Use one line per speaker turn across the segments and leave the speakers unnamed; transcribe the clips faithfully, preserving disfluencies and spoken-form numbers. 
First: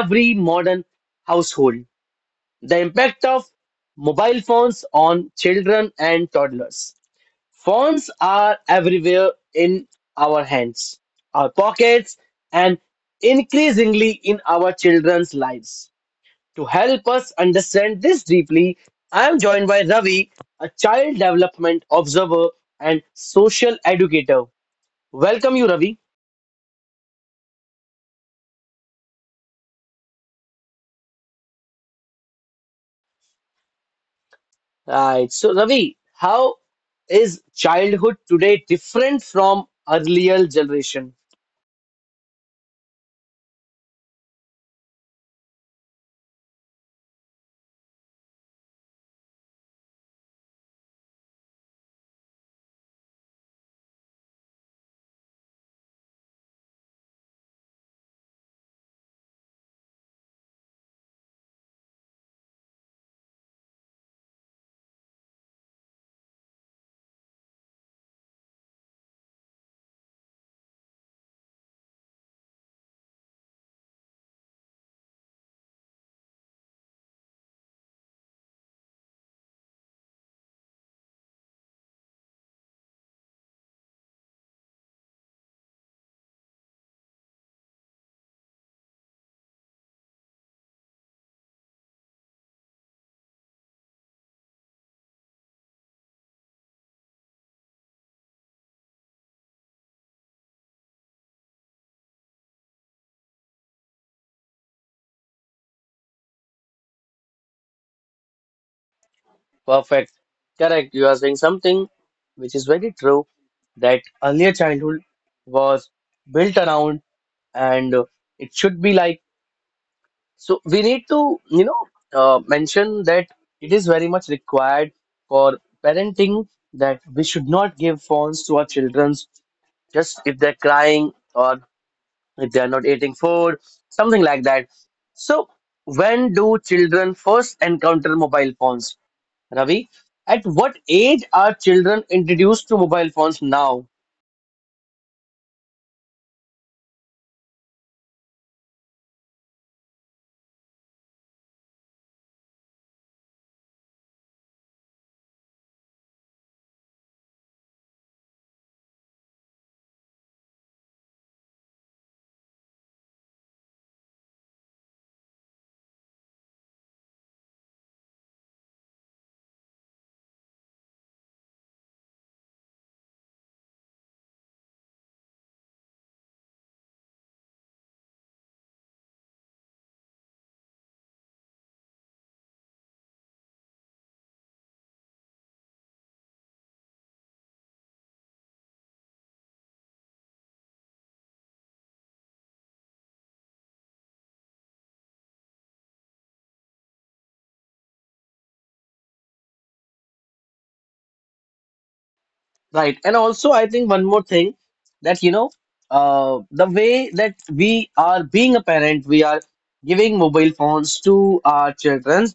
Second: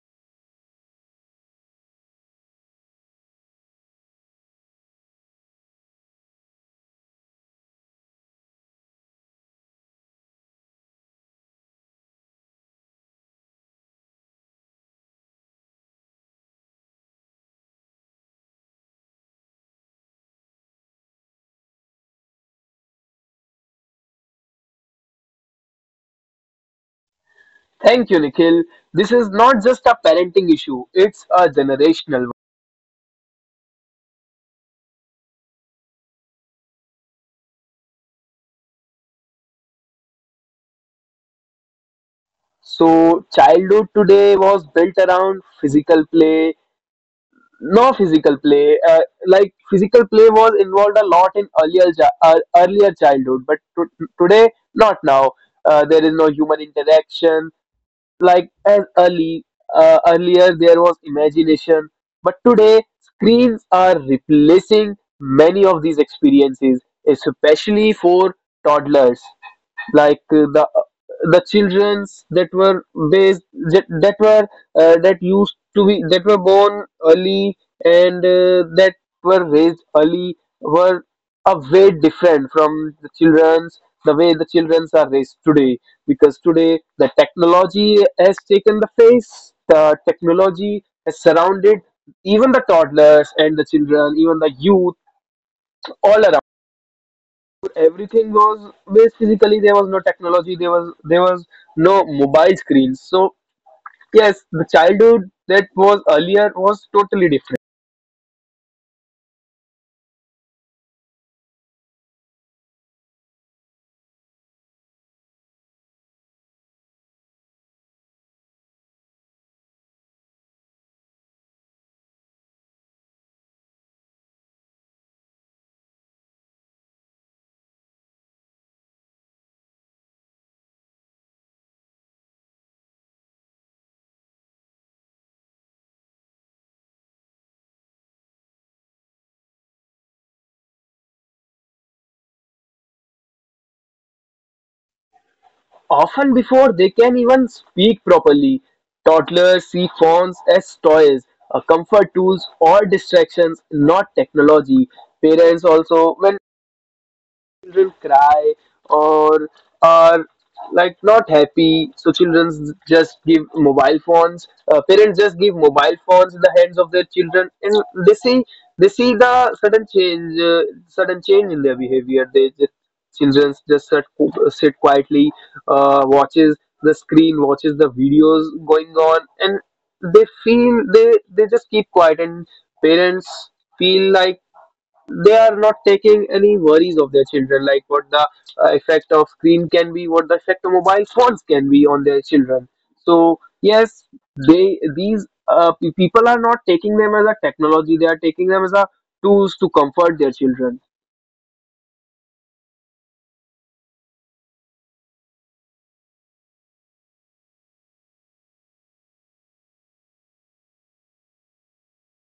every modern household, the impact of mobile phones on children and toddlers. Phones are everywhere, in our hands, our pockets, and increasingly in our children's lives. To help us understand this deeply, I am joined by Ravi, a child development observer and social educator. Welcome you, Ravi.
Thank you, Nikhil. This is not just a parenting issue, it's a generational one.
Right. So, Ravi, how is childhood today different from earlier generation?
So, childhood today was built around physical play, no physical play. Uh, like, physical play was involved a lot in earlier, chi- uh, earlier childhood, but to- today, not now. Uh, there is no human interaction, like as early uh, earlier there was imagination, but today screens are replacing many of these experiences, especially for toddlers, like uh, the uh, the childrens that were based, that, that were uh, that used to be, that were born early and uh, that were raised early, were a way different from the children's, the way the children's are raised today, because today the technology has taken the face, the technology has surrounded even the toddlers and the children, even the youth, all around. Everything was based physically, there was no technology, there was there was no mobile screens. So yes, the childhood that was earlier was totally different.
Perfect. Correct. You are saying something which is very true, that earlier childhood was built around, and uh, it should be like. So we need to, you know, uh, mention that it is very much required for parenting that we should not give phones to our children just if they're crying or if they're not eating food, something like that. So, when do children first encounter mobile phones, Ravi? At what age are children introduced to mobile phones now?
Often before they can even speak properly, toddlers see phones as toys, uh, comfort tools or distractions, not technology. Parents also, when children cry or are, like, not happy, so children just give mobile phones uh, parents just give mobile phones in the hands of their children, and they see they see the sudden change, uh, sudden change in their behavior. They just, children just sit, sit quietly, uh, watches the screen, watches the videos going on, and they feel they they just keep quiet, and parents feel like they are not taking any worries of their children, like what the uh, effect of screen can be, what the effect of mobile phones can be on their children. So yes, they these uh, pe- people are not taking them as a technology; they are taking them as a tools to comfort their children.
Right. And also, I think one more thing that, you know, uh, the way that we are being a parent, we are giving mobile phones to our children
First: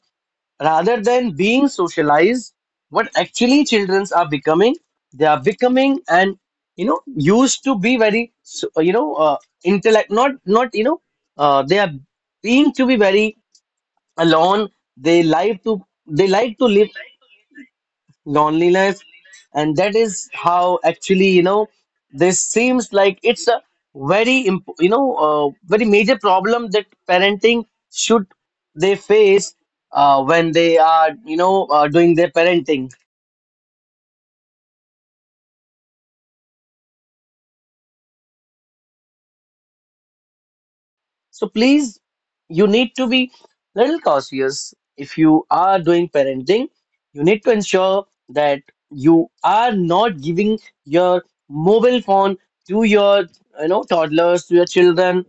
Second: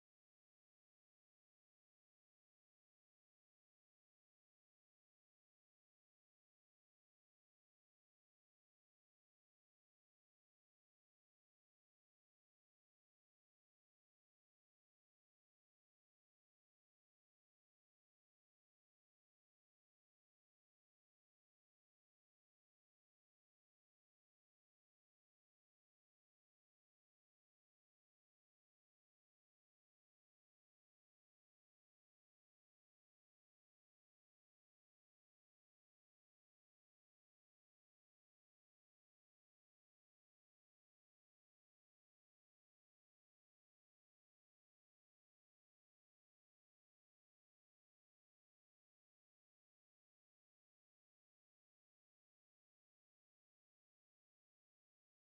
rather than being socialized. What actually children are becoming, they are becoming and, you know, used to be very, so- you know, uh, intellect, not, not, you know, uh, they are being to be very alone. They like to, they like to live loneliness, and that is how, actually, you know this seems like it's a very imp- you know uh, very major problem that parenting should they face uh, when they are, you know uh, doing their parenting. So please, you need to be little cautious. If you are doing parenting, you need to ensure that you are not giving your mobile phone to your, you know toddlers, to your children,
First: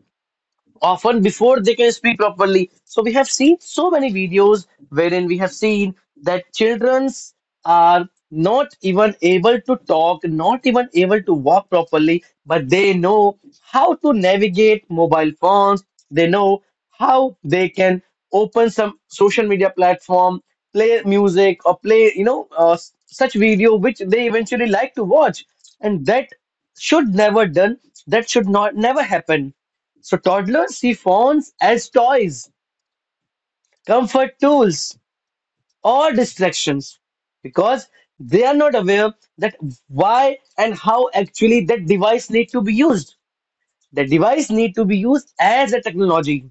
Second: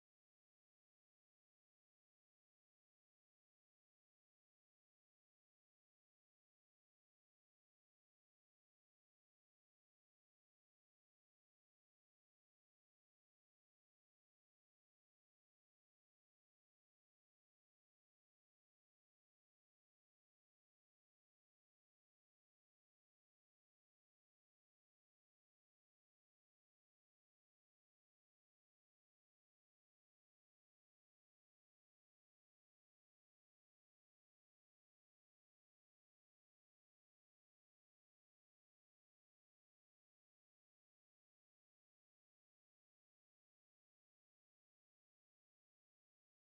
often before they can speak properly. So we have seen so many videos wherein we have seen that childrens are not even able to talk, not even able to walk properly, but they know how to navigate mobile phones. They know how they can open some social media platform, play music, or play, you know, uh, s- such video which they eventually like to watch. And that should never done. That should not never happen. So toddlers see phones as toys, comfort tools, or distractions, because they are not aware that why and how actually that device need to be used. The device need to be used as a technology,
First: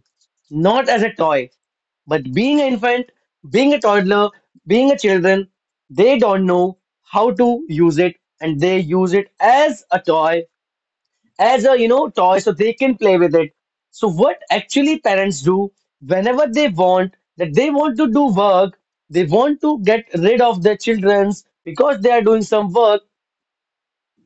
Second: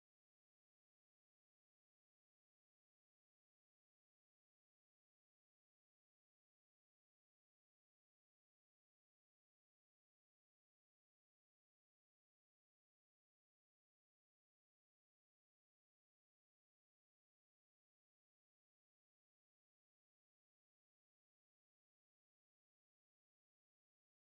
not as a toy. But being an infant, being a toddler, being a children, they don't know how to use it, and they use it as a toy, as a you know toy, so they can play with it. So what actually parents do, whenever they want, that they want to do work, they want to get rid of their childrens because they are doing some work,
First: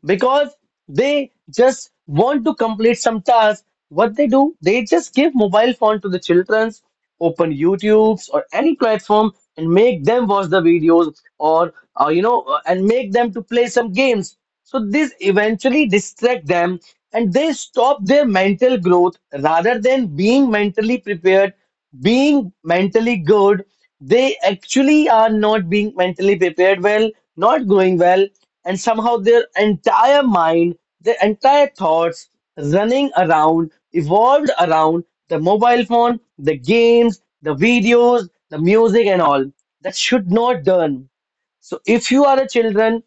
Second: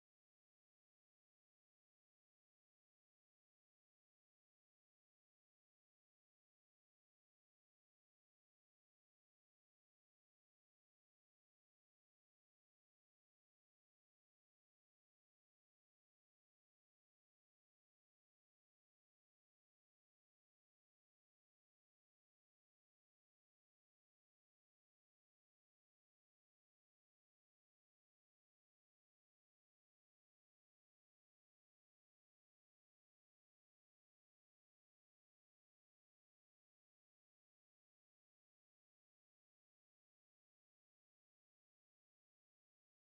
because they just want to complete some tasks. What they do, they just give mobile phone to the children's, open youtubes or any platform, and make them watch the videos, or uh, you know uh, and make them to play some games. So this eventually distract them, and they stop their mental growth. Rather than being mentally prepared, being mentally good, they actually are not being mentally prepared well, not going well, and somehow their entire mind, their entire thoughts running around, evolved around the mobile phone, the games, the videos, the music, and all. That should not done. So if you are a children,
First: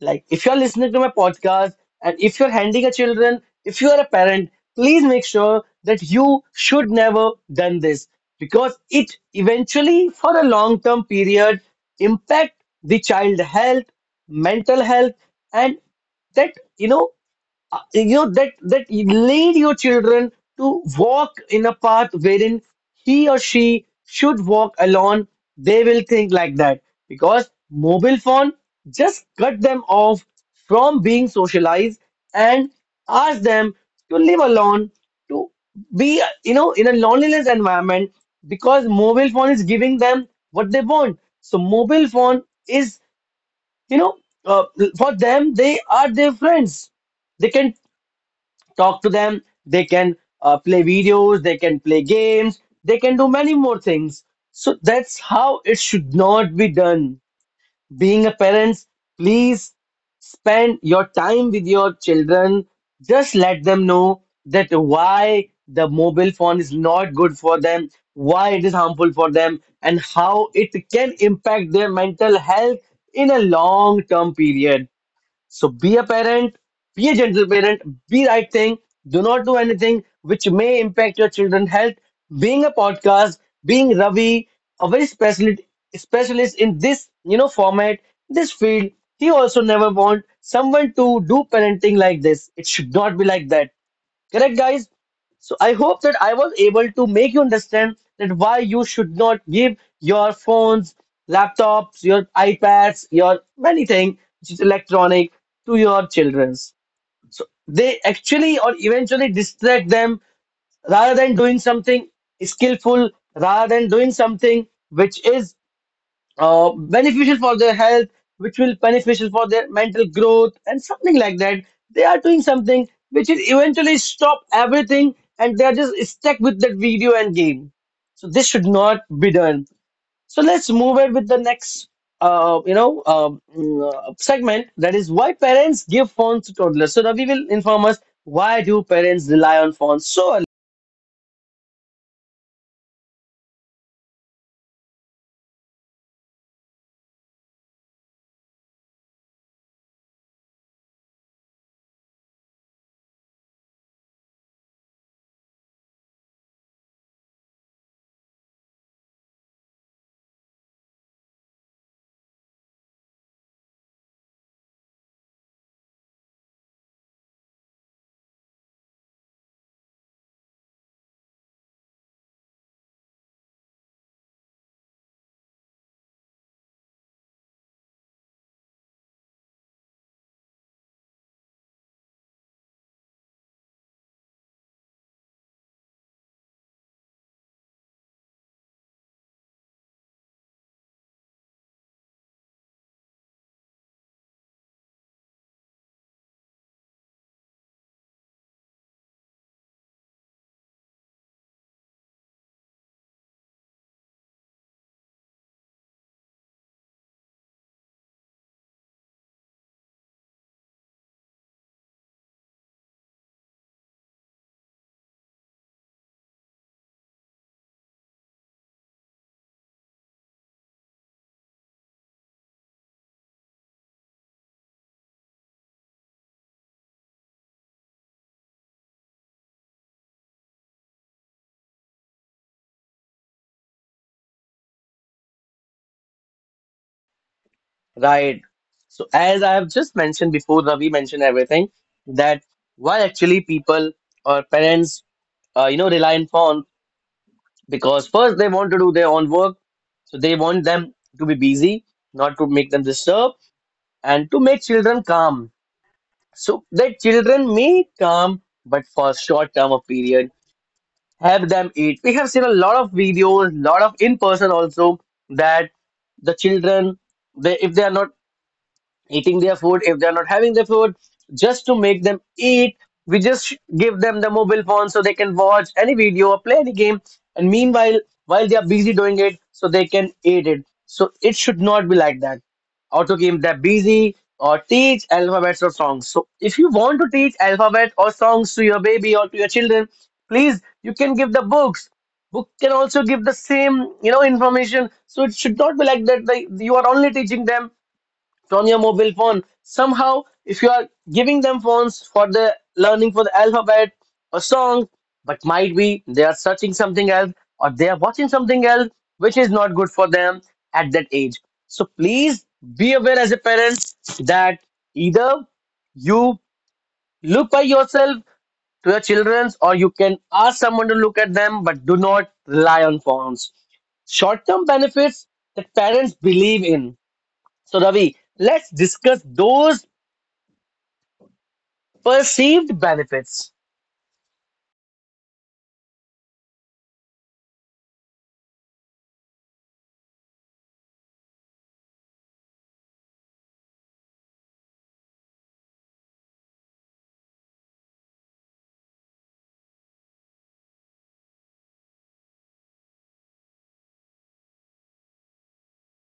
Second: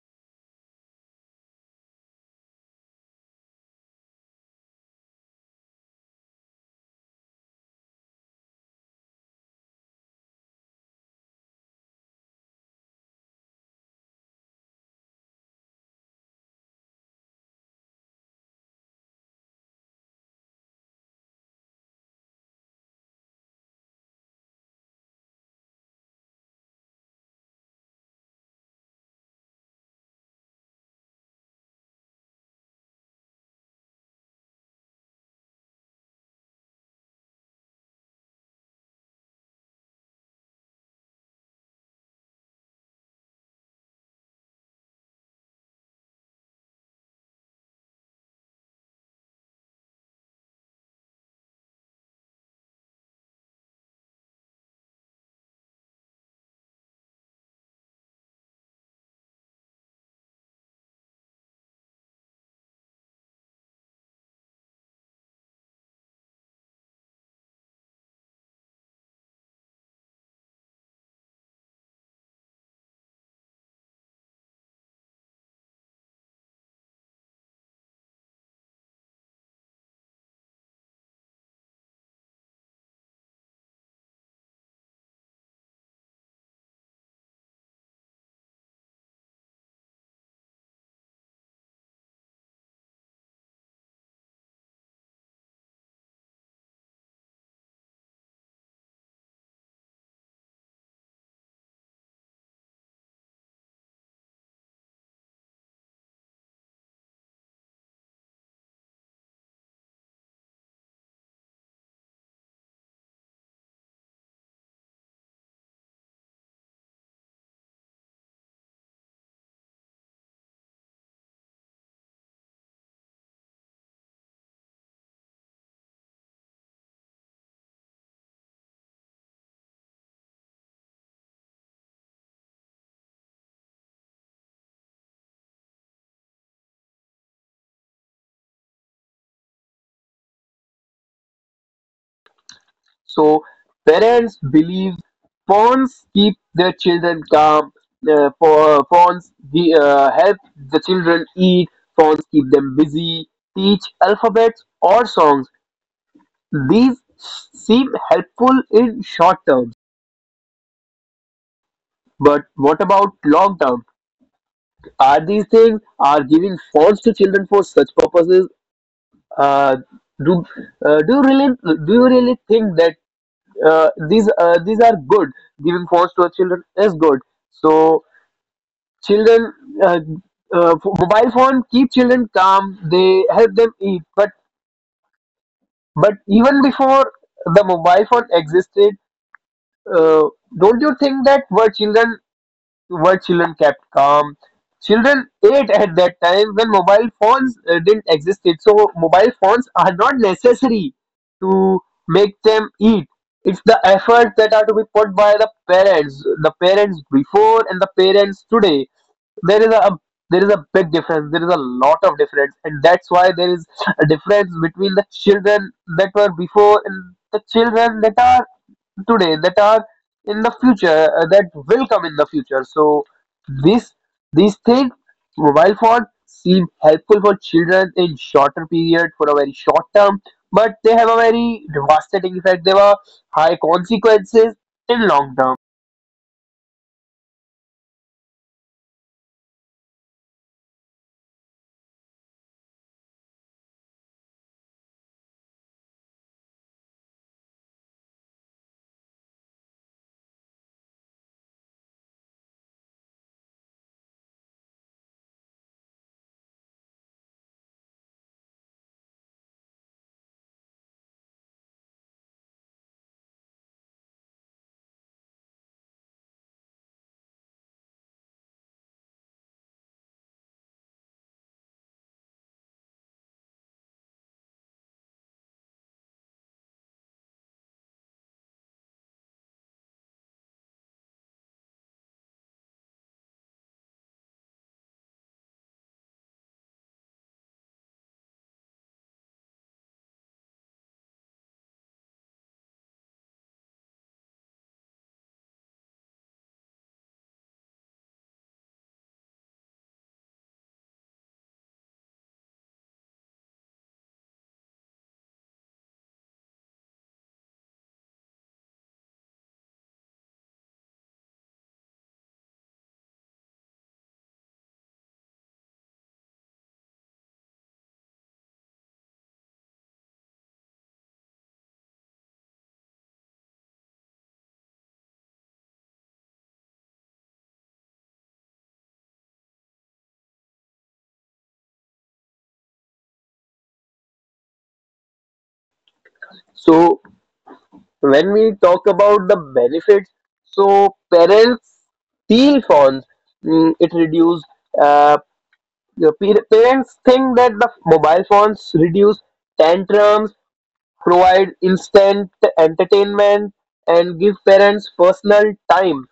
like, if you're listening to my podcast, and if you're handling a children, if you are a parent, please make sure that you should never done this, because it eventually, for a long term period, impact the child health, mental health, and that, you know uh, you know that that you lead your children to walk in a path wherein he or she should walk alone. They will think like that, because mobile phone just cut them off from being socialized, and ask them to live alone, to be uh, you know in a loneliness environment, because mobile phone is giving them what they want. So mobile phone is, you know uh, for them they are their friends. They can talk to them, they can uh, play videos, they can play games, they can do many more things. So that's how it should not be done. Being a parent, please spend your time with your children. Just let them know that why the mobile phone is not good for them, why it is harmful for them, and how it can impact their mental health in a long term period. So be a parent, be a gentle parent, be right thing. Do not do anything which may impact your children's health. Being a podcast, being Ravi, a very specialist specialist in this, you know format, this field, he also never want someone to do parenting like this. It should not be like that. Correct, guys? So I hope that I was able to make you understand that why you should not give your phones, laptops, your iPads, your anything which is electronic to your childrens. So they actually or eventually distract them, rather than doing something skillful, rather than doing something which is uh, beneficial for their health, which will beneficial for their mental growth and something like that. They are doing something which will eventually stop everything, and they are just stuck with that video and game. So this should not be done. So let's move it with the next, uh, you know, um, uh, segment, that is why parents give phones to toddlers. So Ravi will inform us why do parents rely on phones so.
So parents believe pawns keep their children calm. Uh, pa- pawns the, uh, help the children eat. Pawns keep them busy, teach alphabets or songs. These seem helpful in short term, but what about long term? Are these things are giving phones to children for such purposes? Uh, do uh, do you really, do you really think that uh, these uh, these are good? Giving phones to our children is good. So children, uh, uh, f- mobile phone keep children calm. They help them eat, but but even before the mobile phone existed, uh, don't you think that were children were children kept calm? Children ate at that time when mobile phones uh, didn't exist. So mobile phones are not necessary to make them eat. It's the effort that are to be put by the parents, the parents before and the parents today. There is a there is a big difference. There is a lot of difference, and that's why there is a difference between the children that were before and the children that are today, that are in the future, uh, that will come in the future. So this these things, mobile phones seem helpful for children in shorter period, for a very short term, but they have a very devastating effect, they have high consequences in long term.
Right. So as I have just mentioned before, Ravi mentioned everything, that why actually people or parents, uh, you know, rely on phone, because first they want to do their own work, so they want them to be busy, not to make them disturbed, and to make children calm. So that children may calm, but for short term of period, have them eat. We have seen a lot of videos, lot of in person also, that the children, they, if they are not eating their food, if they're not having their food, just to make them eat, we just give them the mobile phone so they can watch any video or play any game, and meanwhile, while they are busy doing it, so they can eat it. So it should not be like that, or to keep them busy or teach alphabets or songs. So if you want to teach alphabet or songs to your baby or to your children, please, you can give the books. Book can also give the same, you know information. So it should not be like that, like you are only teaching them from your mobile phone. Somehow, if you are giving them phones for the learning, for the alphabet or song, but might be they are searching something else or they are watching something else which is not good for them at that age. So please be aware as a parent that either you look by yourself to your children's, or you can ask someone to look at them, but do not rely on phones. Short term benefits that parents believe in. So, Ravi, let's discuss those perceived benefits.
So when we talk about the benefits, so parents steal phones. Mm, it reduce, uh, your pa- parents think that the mobile phones reduce tantrums, provide instant entertainment, and give parents personal time.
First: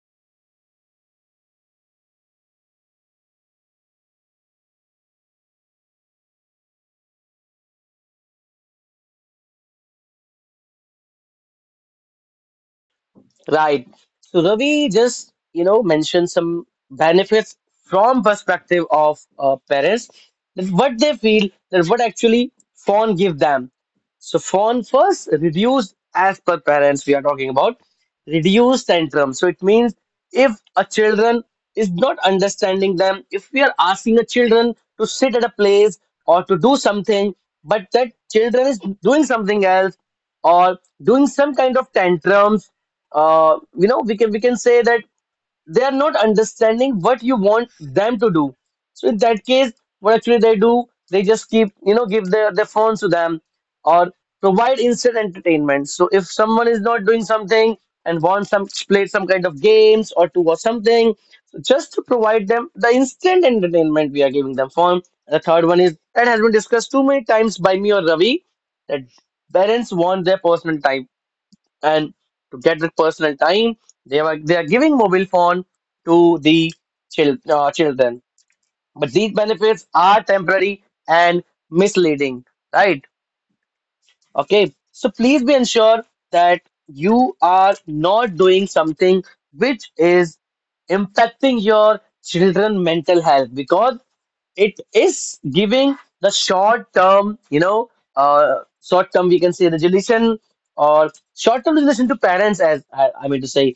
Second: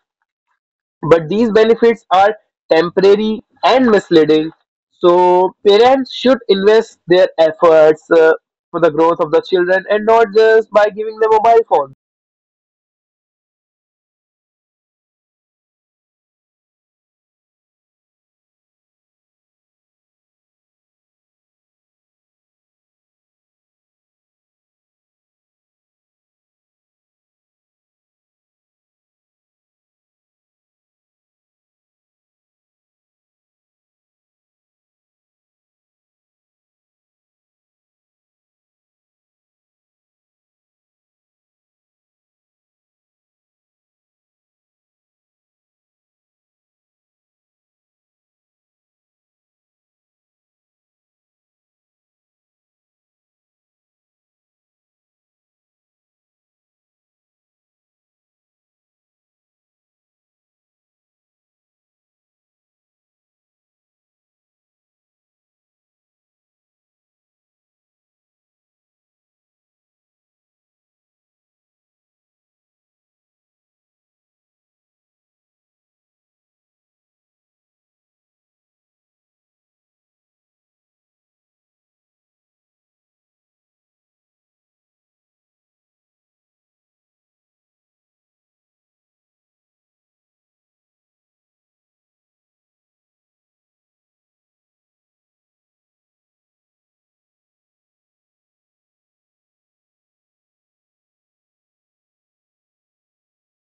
But these benefits are temporary and misleading. So parents should invest their efforts uh, for the growth of the children, and not just by giving them a mobile phone.
Right. So Ravi just, you know, mentioned some benefits from perspective of uh, parents, that what they feel, that what actually phone give them. So phone first reduced, as per parents we are talking about, reduced tantrum. So it means if a children is not understanding them, if we are asking a children to sit at a place or to do something, but that children is doing something else or doing some kind of tantrums, uh, you know, we can we can say that they are not understanding what you want them to do. So in that case, what actually they do, they just keep, you know give their their phones to them, or provide instant entertainment. So if someone is not doing something and wants some play some kind of games or to watch something, so just to provide them the instant entertainment we are giving them phone. The third one is that has been discussed too many times by me or Ravi, that parents want their personal time, and to get that personal time, they are they are giving mobile phone to the chil- uh, children. But these benefits are temporary and misleading, right? Okay, so please be ensured that you are not doing something which is impacting your children mental health, because it is giving the short term, you know, uh, short term, we can say, resolution, or short term resolution to parents, as I, I mean to say,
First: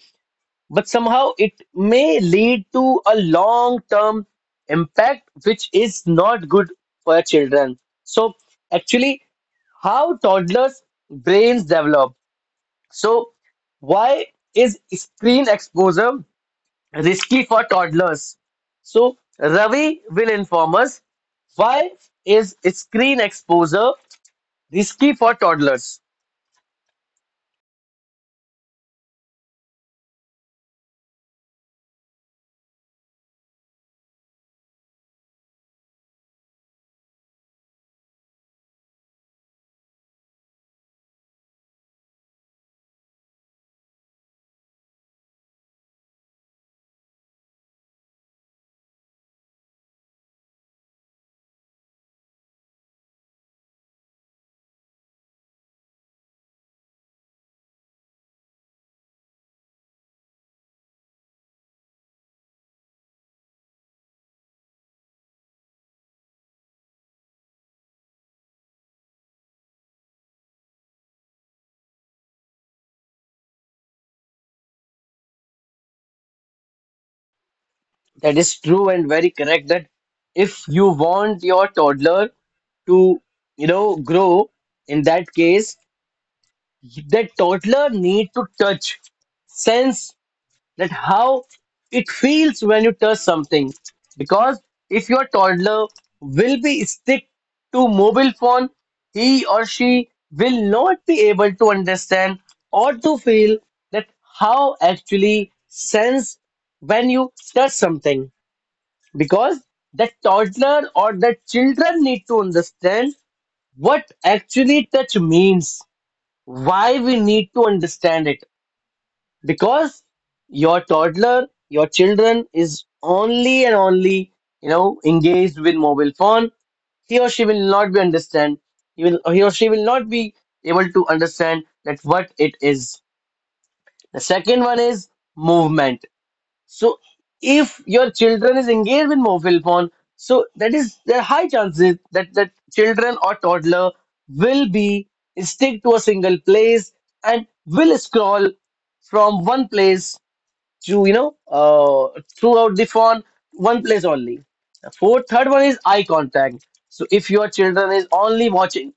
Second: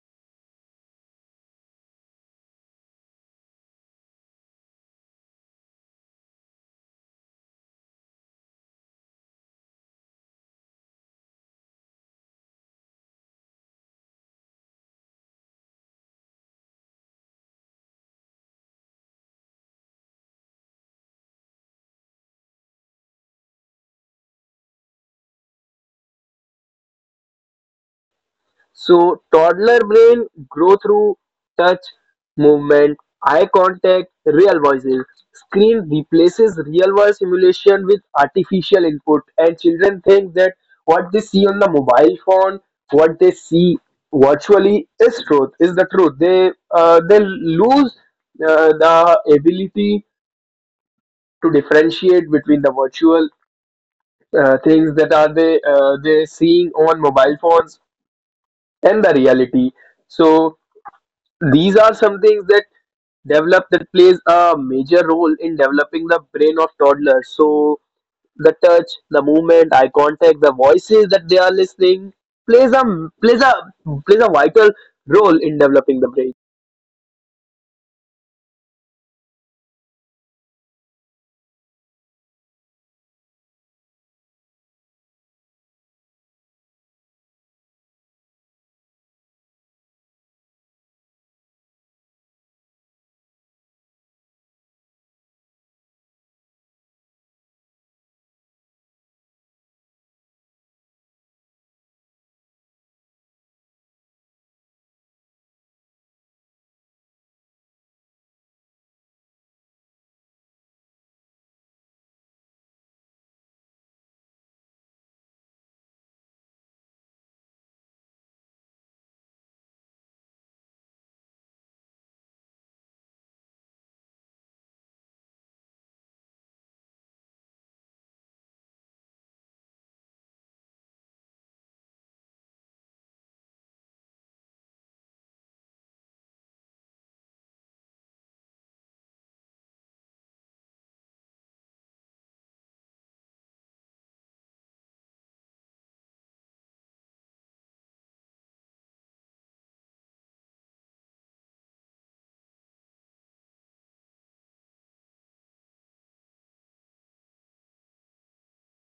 but somehow it may lead to a long term impact, which is not good for children. So, actually, how toddlers' brains develop. So, why is screen exposure risky for toddlers. So Ravi will inform us, why is screen exposure risky for toddlers?
So toddler brain grow through touch, movement, eye contact, real voices. Screen replaces real world simulation with artificial input, and children think that what they see on the mobile phone, what they see virtually is truth, is the truth. They uh, they lose uh, the ability to differentiate between the virtual uh, things that are they uh, they seeing on mobile phones and the reality. So these are some things that develop, that plays a major role in developing the brain of toddlers. So the touch, the movement, eye contact, the voices that they are listening plays a plays a plays a vital role in developing the brain.
That is true and very correct that if you want your toddler to, you know, grow, in that case the toddler need to touch, sense that how it feels when you touch something. Because if your toddler will be stick to mobile phone, he or she will not be able to understand or to feel that how actually sense when you touch something. Because the toddler or the children need to understand what actually touch means. Why we need to understand it? Because your toddler, your children is only and only, you know, engaged with mobile phone, he or she will not be understand, he will, he or she will not be able to understand that what it is. The second one is movement. So if your children is engaged with mobile phone, so that is there are high chances that that children or toddler will be stick to a single place and will scroll from one place to, you know, uh, throughout the phone, one place only. Fourth, third one is eye contact. So if your children is only watching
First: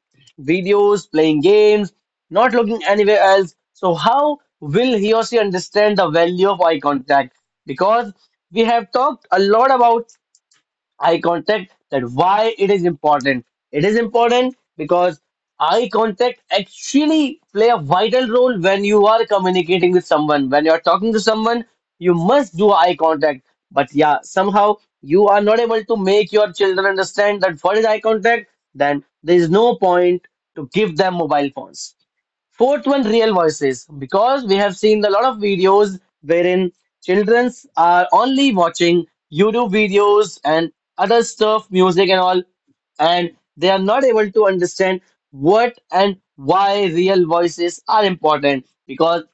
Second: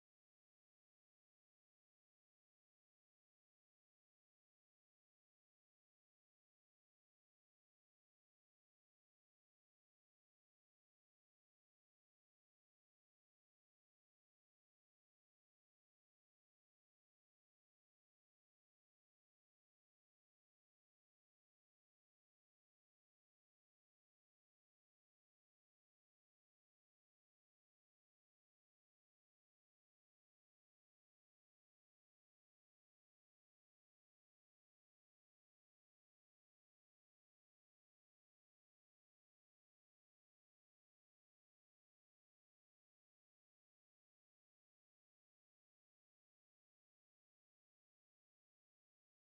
videos, playing games, not looking anywhere else, so how will he or she understand the value of eye contact? Because we have talked a lot about eye contact, that why it is important. It is important because eye contact actually play a vital role when you are communicating with someone, when you are talking to someone, you must do eye contact. But yeah, somehow you are not able to make your children understand that what is eye contact, then there is no point to give them mobile phones. Fourth one, real voices, because we have seen a lot of videos wherein childrens are only watching YouTube videos and other stuff, music and all, and they are not able to understand what and why real voices are important, because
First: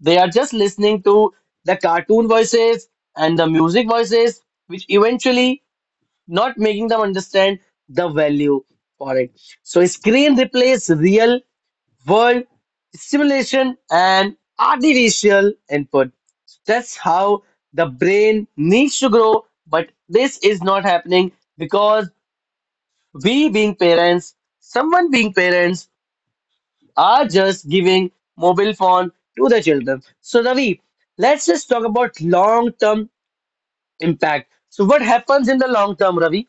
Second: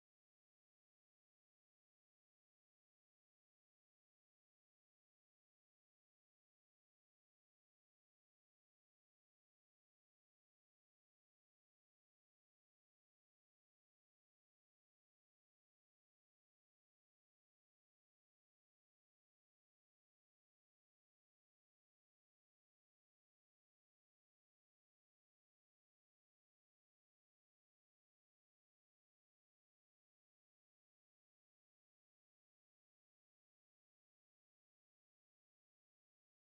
they are just listening to the cartoon voices and the music voices, which eventually not making them understand the value for it. So screen replays real world stimulation and artificial input. That's how the brain needs to grow, but this is not happening because we, being parents, someone being parents, are just giving mobile phone to the children. So, Ravi, let's just talk about long term impact. So, what happens in the long term, Ravi?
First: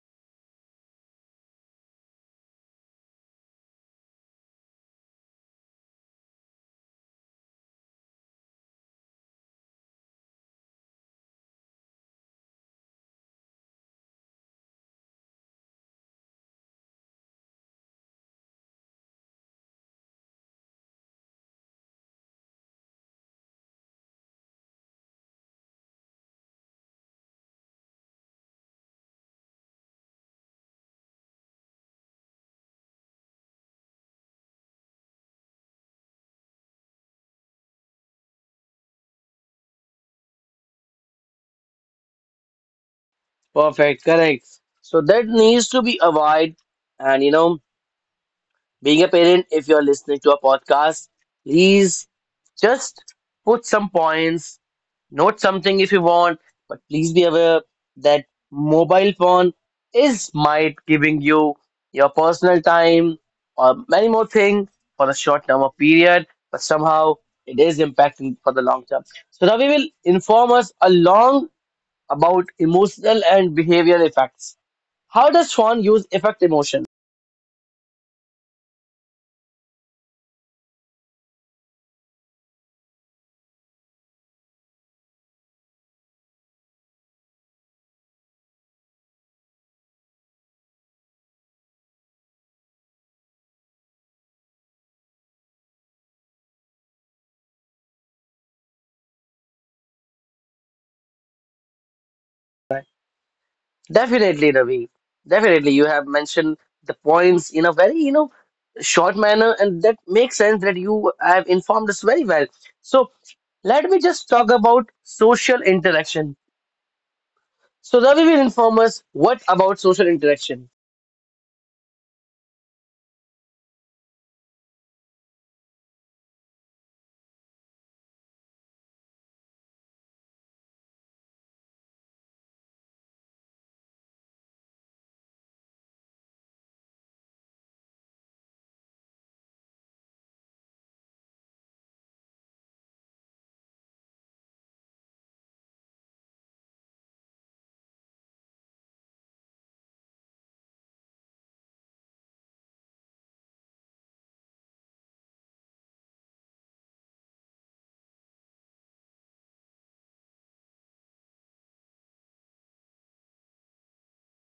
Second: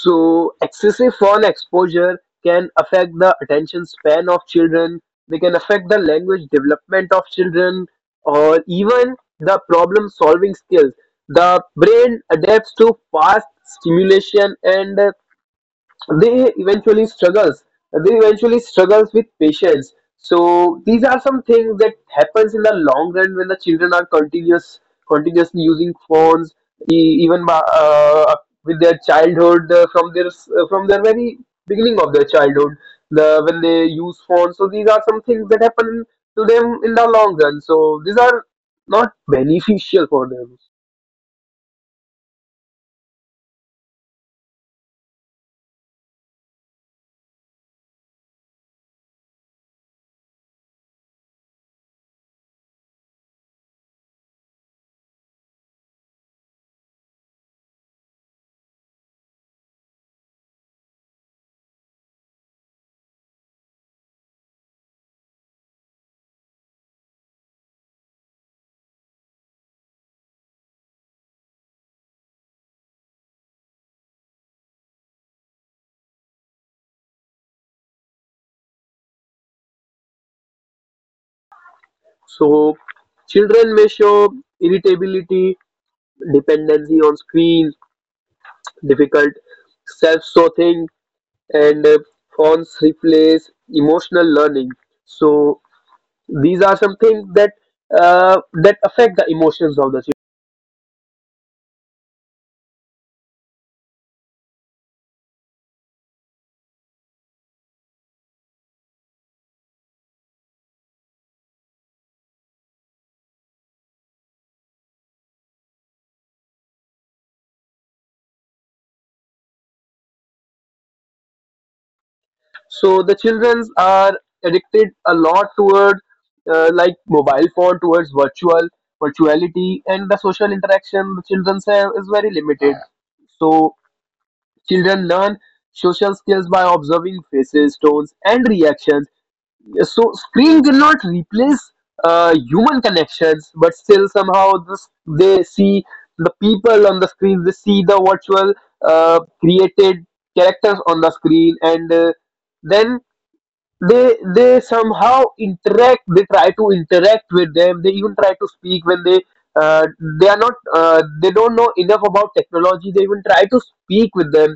So excessive phone exposure can affect the attention span of children. They can affect the language development of children, or even the problem solving skills. The brain adapts to fast stimulation, and uh, they eventually struggles they eventually struggles with patience. So these are some things that happens in the long run, when the children are continuous continuously using phones, e- even ba- uh, with their childhood, uh, from their s- uh, from their very beginning of their childhood, the when they use phones. So these are some things that happen to them in the long run, so these are not beneficial for them.
Perfect, correct. So, that needs to be avoided, and you know. Being a parent, if you're listening to a podcast, please just put some points, note something if you want, but please be aware that mobile phone is might giving you your personal time or many more things for a short term of period, but somehow it is impacting for the long term. So Ravi will inform us along about emotional and behavioral effects. How does Swan use affect emotion?
So children may show irritability, dependency on screens, difficult self-sorting, and uh, fonts replace emotional learning. So these are some things that uh, that affect the emotions of the children.
Definitely, Ravi. Definitely, you have mentioned the points in a very, you know, short manner, and that makes sense that you have informed us very well. So let me just talk about social interaction. So Ravi will inform us, what about social interaction?
So the childrens are addicted a lot towards uh, like mobile phone, towards virtual virtuality, and the social interaction the children have is very limited. So children learn social skills by observing faces, tones, and reactions. So screen cannot replace uh, human connections, but still somehow this, they see the people on the screen, they see the virtual uh, created characters on the screen, and uh, then they they somehow interact, they try to interact with them. They even try to speak when they uh, they are not uh, they don't know enough about technology, they even try to speak with them.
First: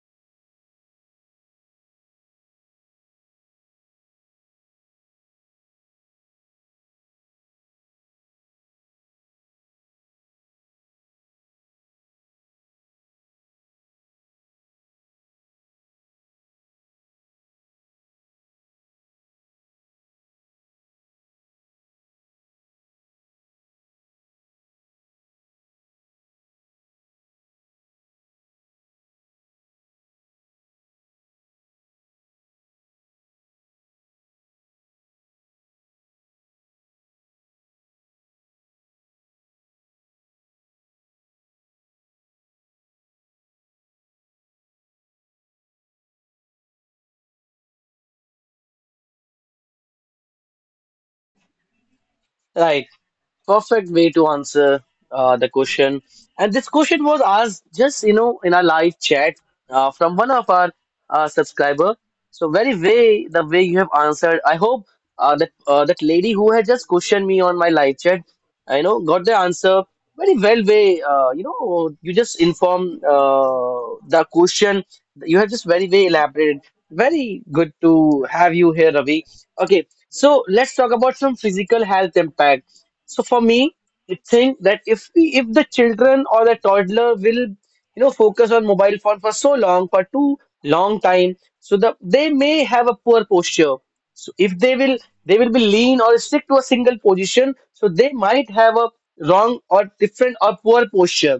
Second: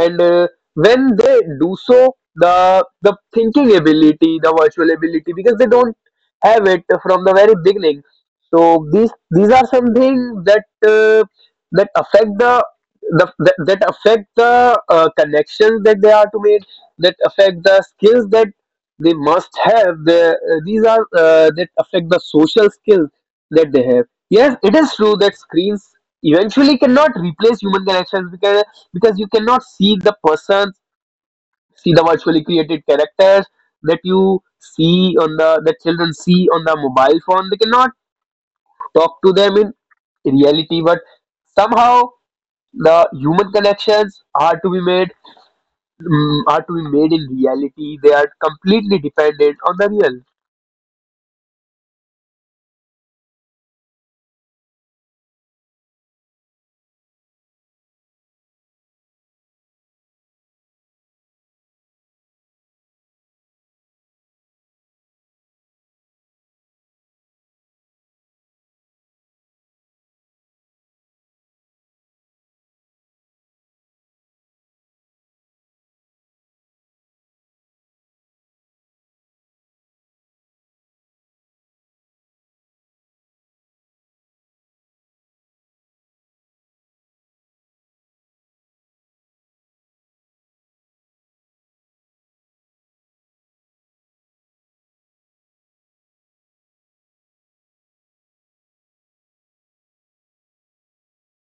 And uh, when they do so, the the thinking ability, the virtual ability, because they don't have it from the very beginning. So these these are something that uh, that affect the the, that, that affect the uh, connections that they are to make, that affect the skills that they must have, the, uh, these are uh, that affect the social skills that they have. Yes, it is true that screens eventually cannot replace human connections, because you cannot see the persons, see the virtually created characters that you see on the that children see on the mobile phone. They cannot talk to them in reality, but somehow the human connections are to be made, mm, are to be made in reality. They are completely dependent on the real.
Right, perfect way to answer uh, the question. And this question was asked just, you know, in our live chat uh, from one of our uh, subscriber. So very way the way you have answered. I hope uh, that uh, that lady who had just questioned me on my live chat, I know got the answer very well way. Uh, you know, you just inform uh, the question. You have just very way elaborated. Very good to have you here, Ravi. Okay, so let's talk about some physical health impact. So for me, I think that if we, if the children or the toddler will, you know, focus on mobile phone for so long, for too long time, so the they may have a poor posture. So if they will, they will be lean or stick to a single position, so they might have a wrong or different or poor posture.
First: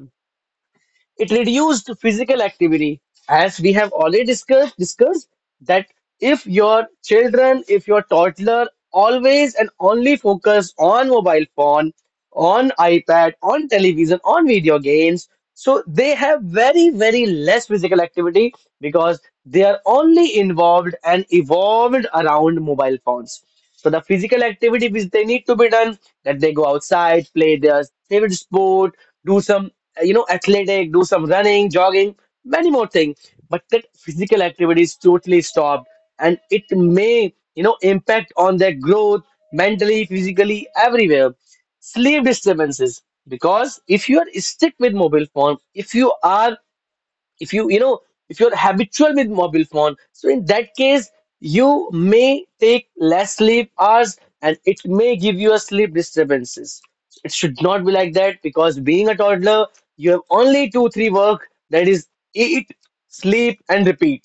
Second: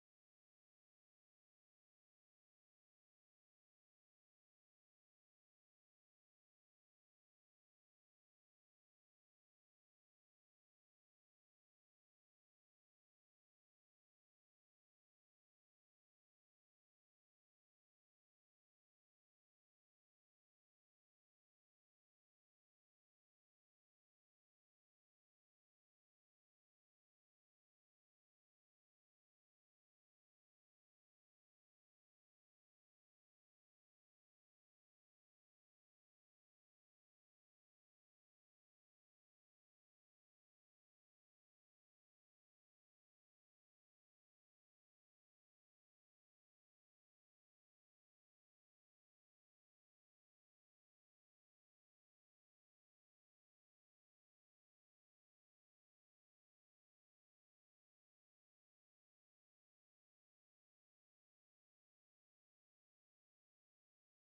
It reduced physical activity. As we have already discussed, discussed that if your children, if your toddler always and only focus on mobile phone, on iPad, on television, on video games, so they have very, very less physical activity, because they are only involved and evolved around mobile phones. So the physical activity which they need to be done, that they go outside, play their favorite sport, do some uh, you know, athletic, do some running, jogging, many more things. But that physical activity is totally stopped, and it may, you know, impact on their growth mentally, physically, everywhere. Sleep disturbances, because if you are stuck with mobile phone, if you are, if you, you know, if you're habitual with mobile phone, so in that case you may take less sleep hours and it may give you a sleep disturbances. It should not be like that, because being a toddler you have only two three work, that is eat, sleep, and repeat.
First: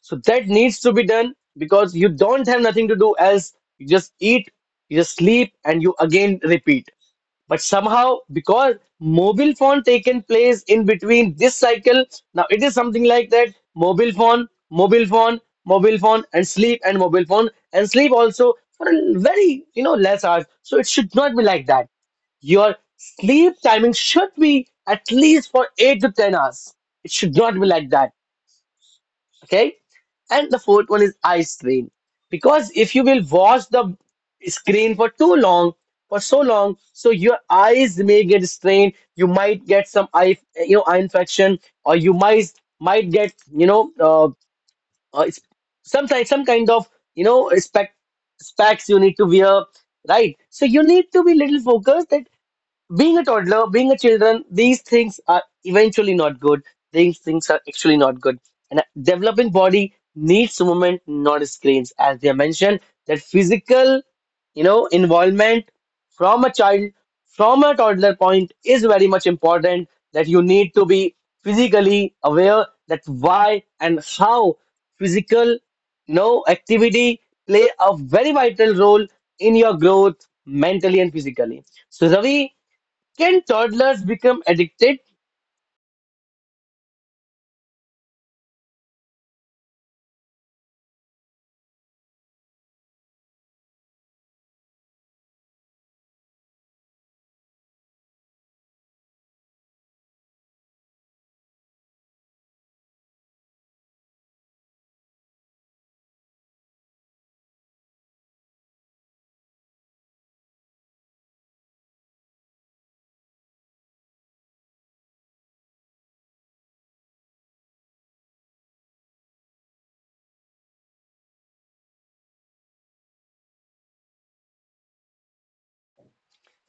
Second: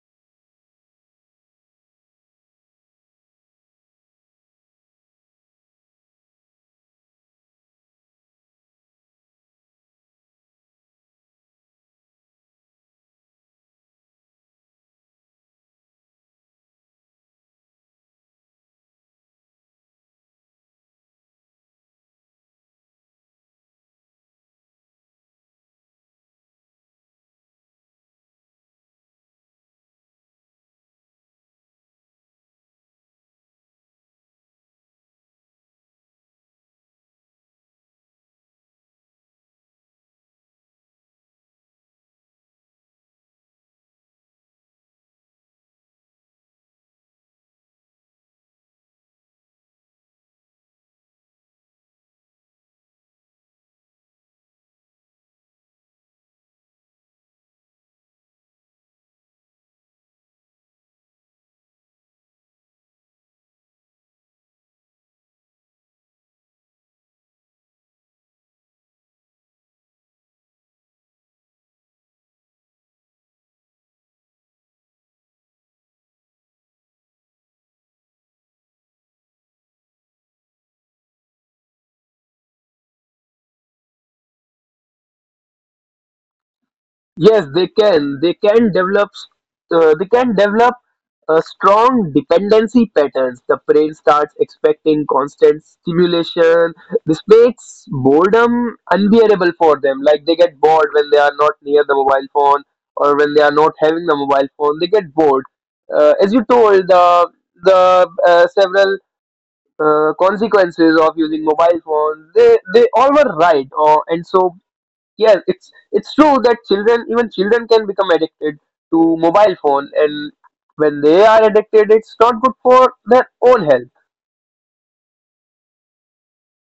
So that needs to be done, because you don't have nothing to do else, you just eat, you just sleep, and you again repeat. But somehow, because mobile phone taken place in between this cycle, now it is something like that mobile phone, mobile phone, mobile phone, and sleep, and mobile phone, and sleep also for a very, you know, less hours. So it should not be like that. Your sleep timing should be at least for eight to ten hours. It should not be like that, okay? And the fourth one is eye strain, because if you will watch the screen for too long, for so long, so your eyes may get strained, you might get some eye, you know, eye infection, or you might might get, you know, uh, uh, it's- sometimes some kind of, you know, spec specs you need to wear, right? So you need to be little focused that being a toddler, being a children, these things are eventually not good. These things are actually not good. And a developing body needs movement, not screens. As they mentioned, that physical, you know, involvement from a child, from a toddler point is very much important. That you need to be physically aware that why and how physical, you know, activity play a very vital role in your growth mentally and physically. So Ravi, can toddlers become addicted?
Yes, they can. They can develop. Uh, they can develop a strong dependency patterns. The brain starts expecting constant stimulation. This makes boredom unbearable for them. Like, they get bored when they are not near the mobile phone, or when they are not having the mobile phone. They get bored. Uh, as you told, the the uh, several uh, consequences of using mobile phones, they they all were right. Uh, and So yes, it's it's true that children, even children, can become addicted to mobile phone, and when they are addicted, it's not good for their own health.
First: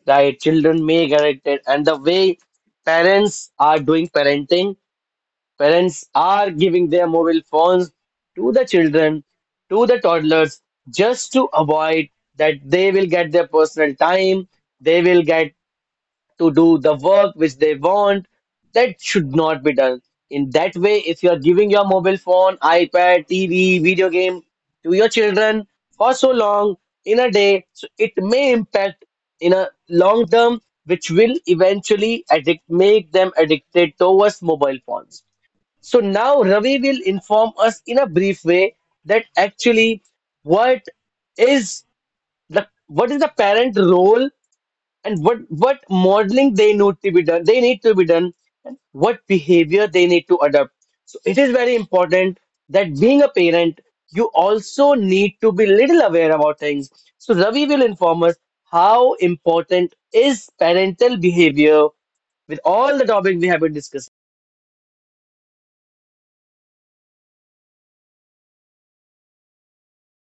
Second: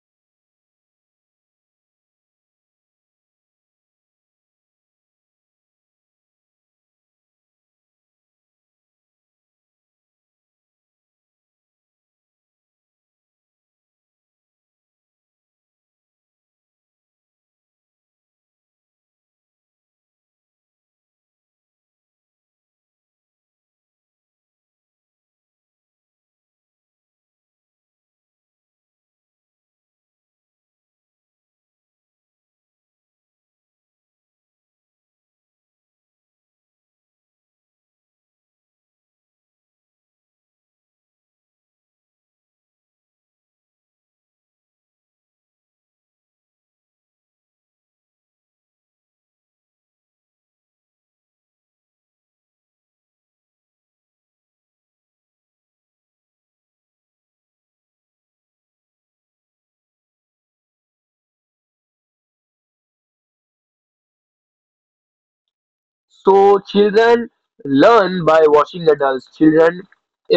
Right, children may get addicted, and the way parents are doing parenting, parents are giving their mobile phones to the children, to the toddlers, just to avoid that they will get their personal time, they will get to do the work which they want. That should not be done. In that way, if you are giving your mobile phone, iPad, T V, video game to your children for so long in a day, so it may impact in a long term, which will eventually addict, make them addicted towards mobile phones. So now Ravi will inform us in a brief way that actually what is the, what is the parent role, and what what modeling they need to be done, they need to be done, and what behavior they need to adopt. So it is very important that being a parent you also need to be little aware about things. So Ravi will inform us, how important is parental behavior with all the topics we have been discussing?
So children learn by watching adults, children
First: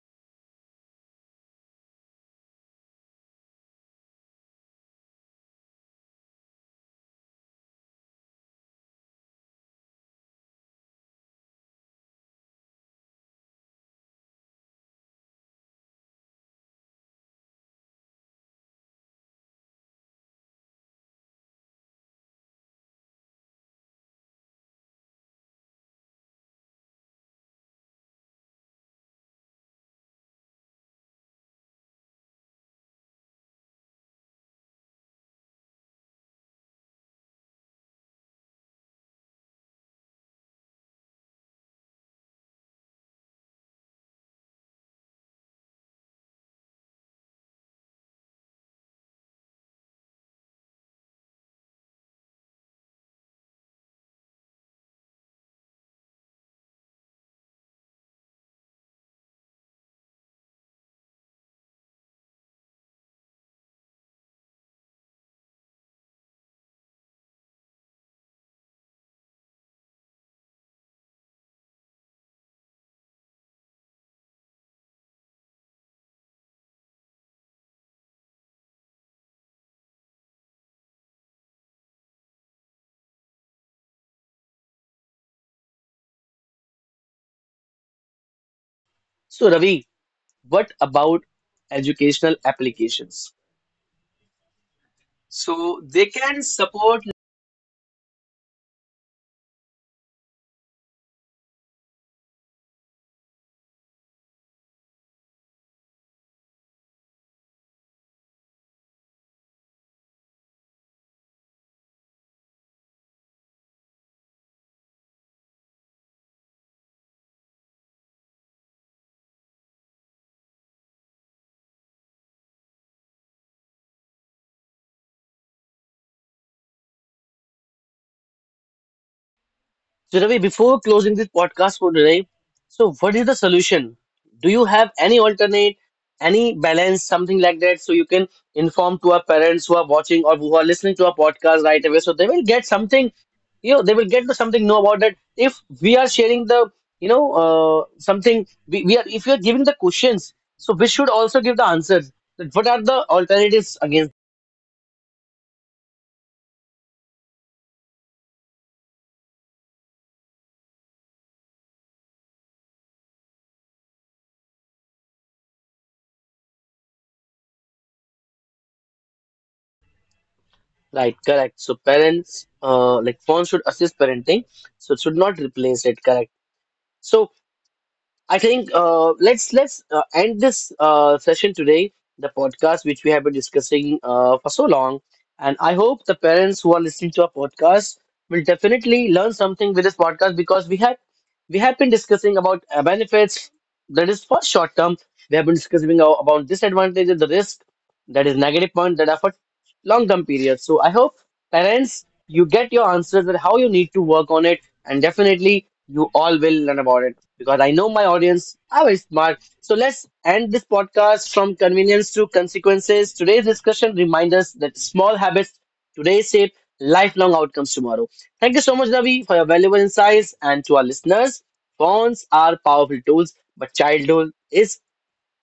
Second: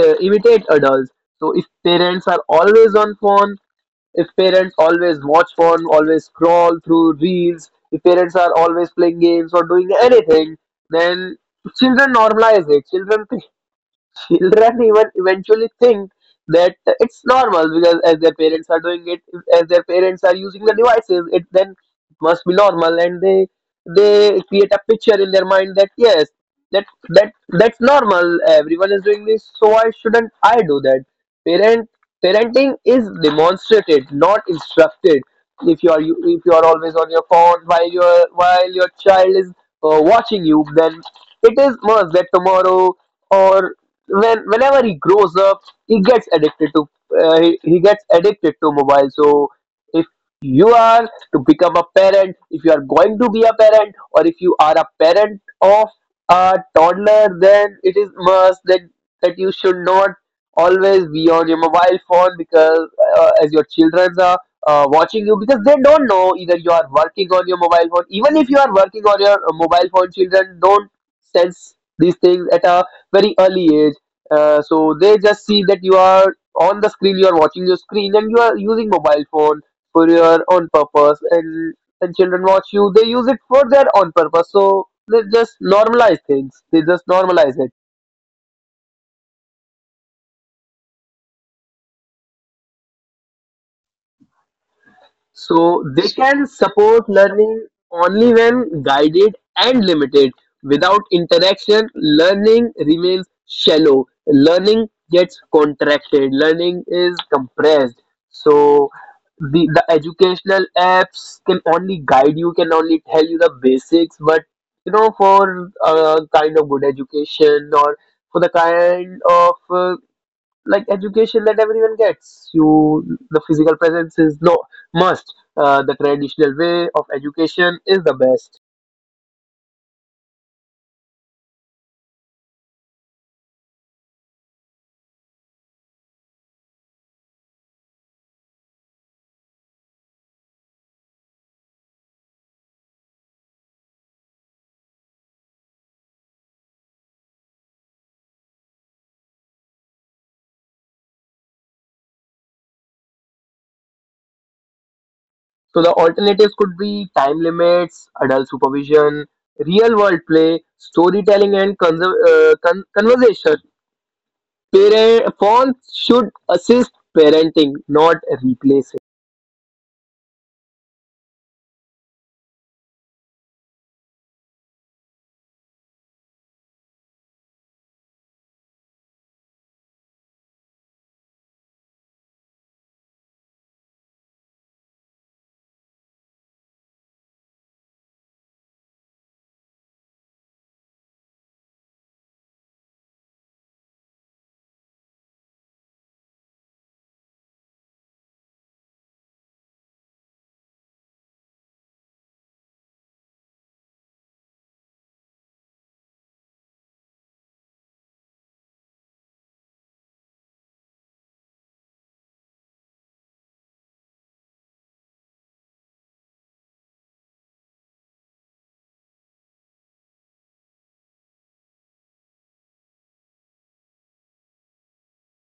uh, imitate adults. So if parents are always on phone, if parents always watch phone, always scroll through reels, if parents are always playing games or doing anything, then children normalize it, children children even eventually think that it's normal, because as their parents are doing it, as their parents are using the devices, it then must be normal, and they they create a picture in their mind that yes, that that that's normal, everyone is doing this, so why shouldn't I do that? parent Parenting is demonstrated, not instructed. If you are you, if you are always on your phone while your while your child is uh, watching you, then it is must that tomorrow, or when whenever he grows up, he gets addicted to, uh, he, he gets addicted to mobile. So if you are to become a parent, if you are going to be a parent, or if you are a parent of a toddler, then it is must that that you should not always be on your mobile phone, because uh, as your children are uh, watching you, because they don't know either you are working on your mobile phone. Even if you are working on your uh, mobile phone, children don't sense these things at a very early age, uh, so they just see that you are on the screen, you are watching your screen, and you are using mobile phone for your own purpose. And and children watch you, they use it for their own purpose. So they just normalize things. They just normalize it.
So Ravi, what about educational applications? So
So
they
they
can
can
support.
support learning only when guided and limited. Without interaction, learning remains shallow. Learning gets contracted. Learning is compressed. So the, the educational apps can only guide you, can only tell you the basics, but you know, for a kind of good education, or for the kind of uh, like education that everyone gets you, the physical presence is no must. Uh, the traditional way of education is the best.
So, Ravi, before closing this podcast for today, so what is the solution? Do you have any alternate, any balance, something like that, so you can inform to our parents who are watching or who are listening to our podcast right away, so they will get something, you know, they will get to something know about that. If we are sharing the, you know, uh, something we, we are, if we are giving the questions, so we should also give the answers. That what are the alternatives against?
So the alternatives could be time limits, adult supervision, real world play, storytelling, and conser- uh, con- conversation. Parent phones should assist parenting, not replace.
Right, correct. So parents, uh, like, phones should assist parenting, so it should not replace it. Correct. So I think uh, let's let's uh, end this uh, session today, the podcast which we have been discussing uh, for so long. And I hope the parents who are listening to our podcast will definitely learn something with this podcast, because we have we have been discussing about uh, benefits, that is for short term. We have been discussing about disadvantages, the risk, that is negative point, that are for long term periods. So I hope parents, you get your answers that how you need to work on it, and definitely you all will learn about it, because I know my audience are very smart. So let's end this podcast from convenience to consequences. Today's discussion reminds us that small habits today shape lifelong outcomes tomorrow. Thank you so much, Navi, for your valuable insights, and to our listeners, phones are powerful tools, but childhood is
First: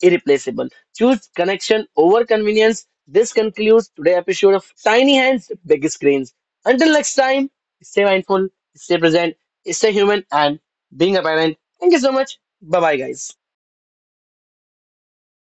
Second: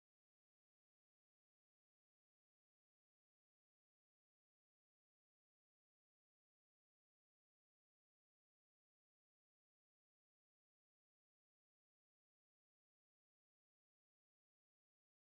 irreplaceable. Choose connection over convenience. This concludes today's episode of Tiny Hands, Big Screens. Until next time, stay mindful, stay present, stay human, and being a parent. Thank you so much. Bye bye, guys.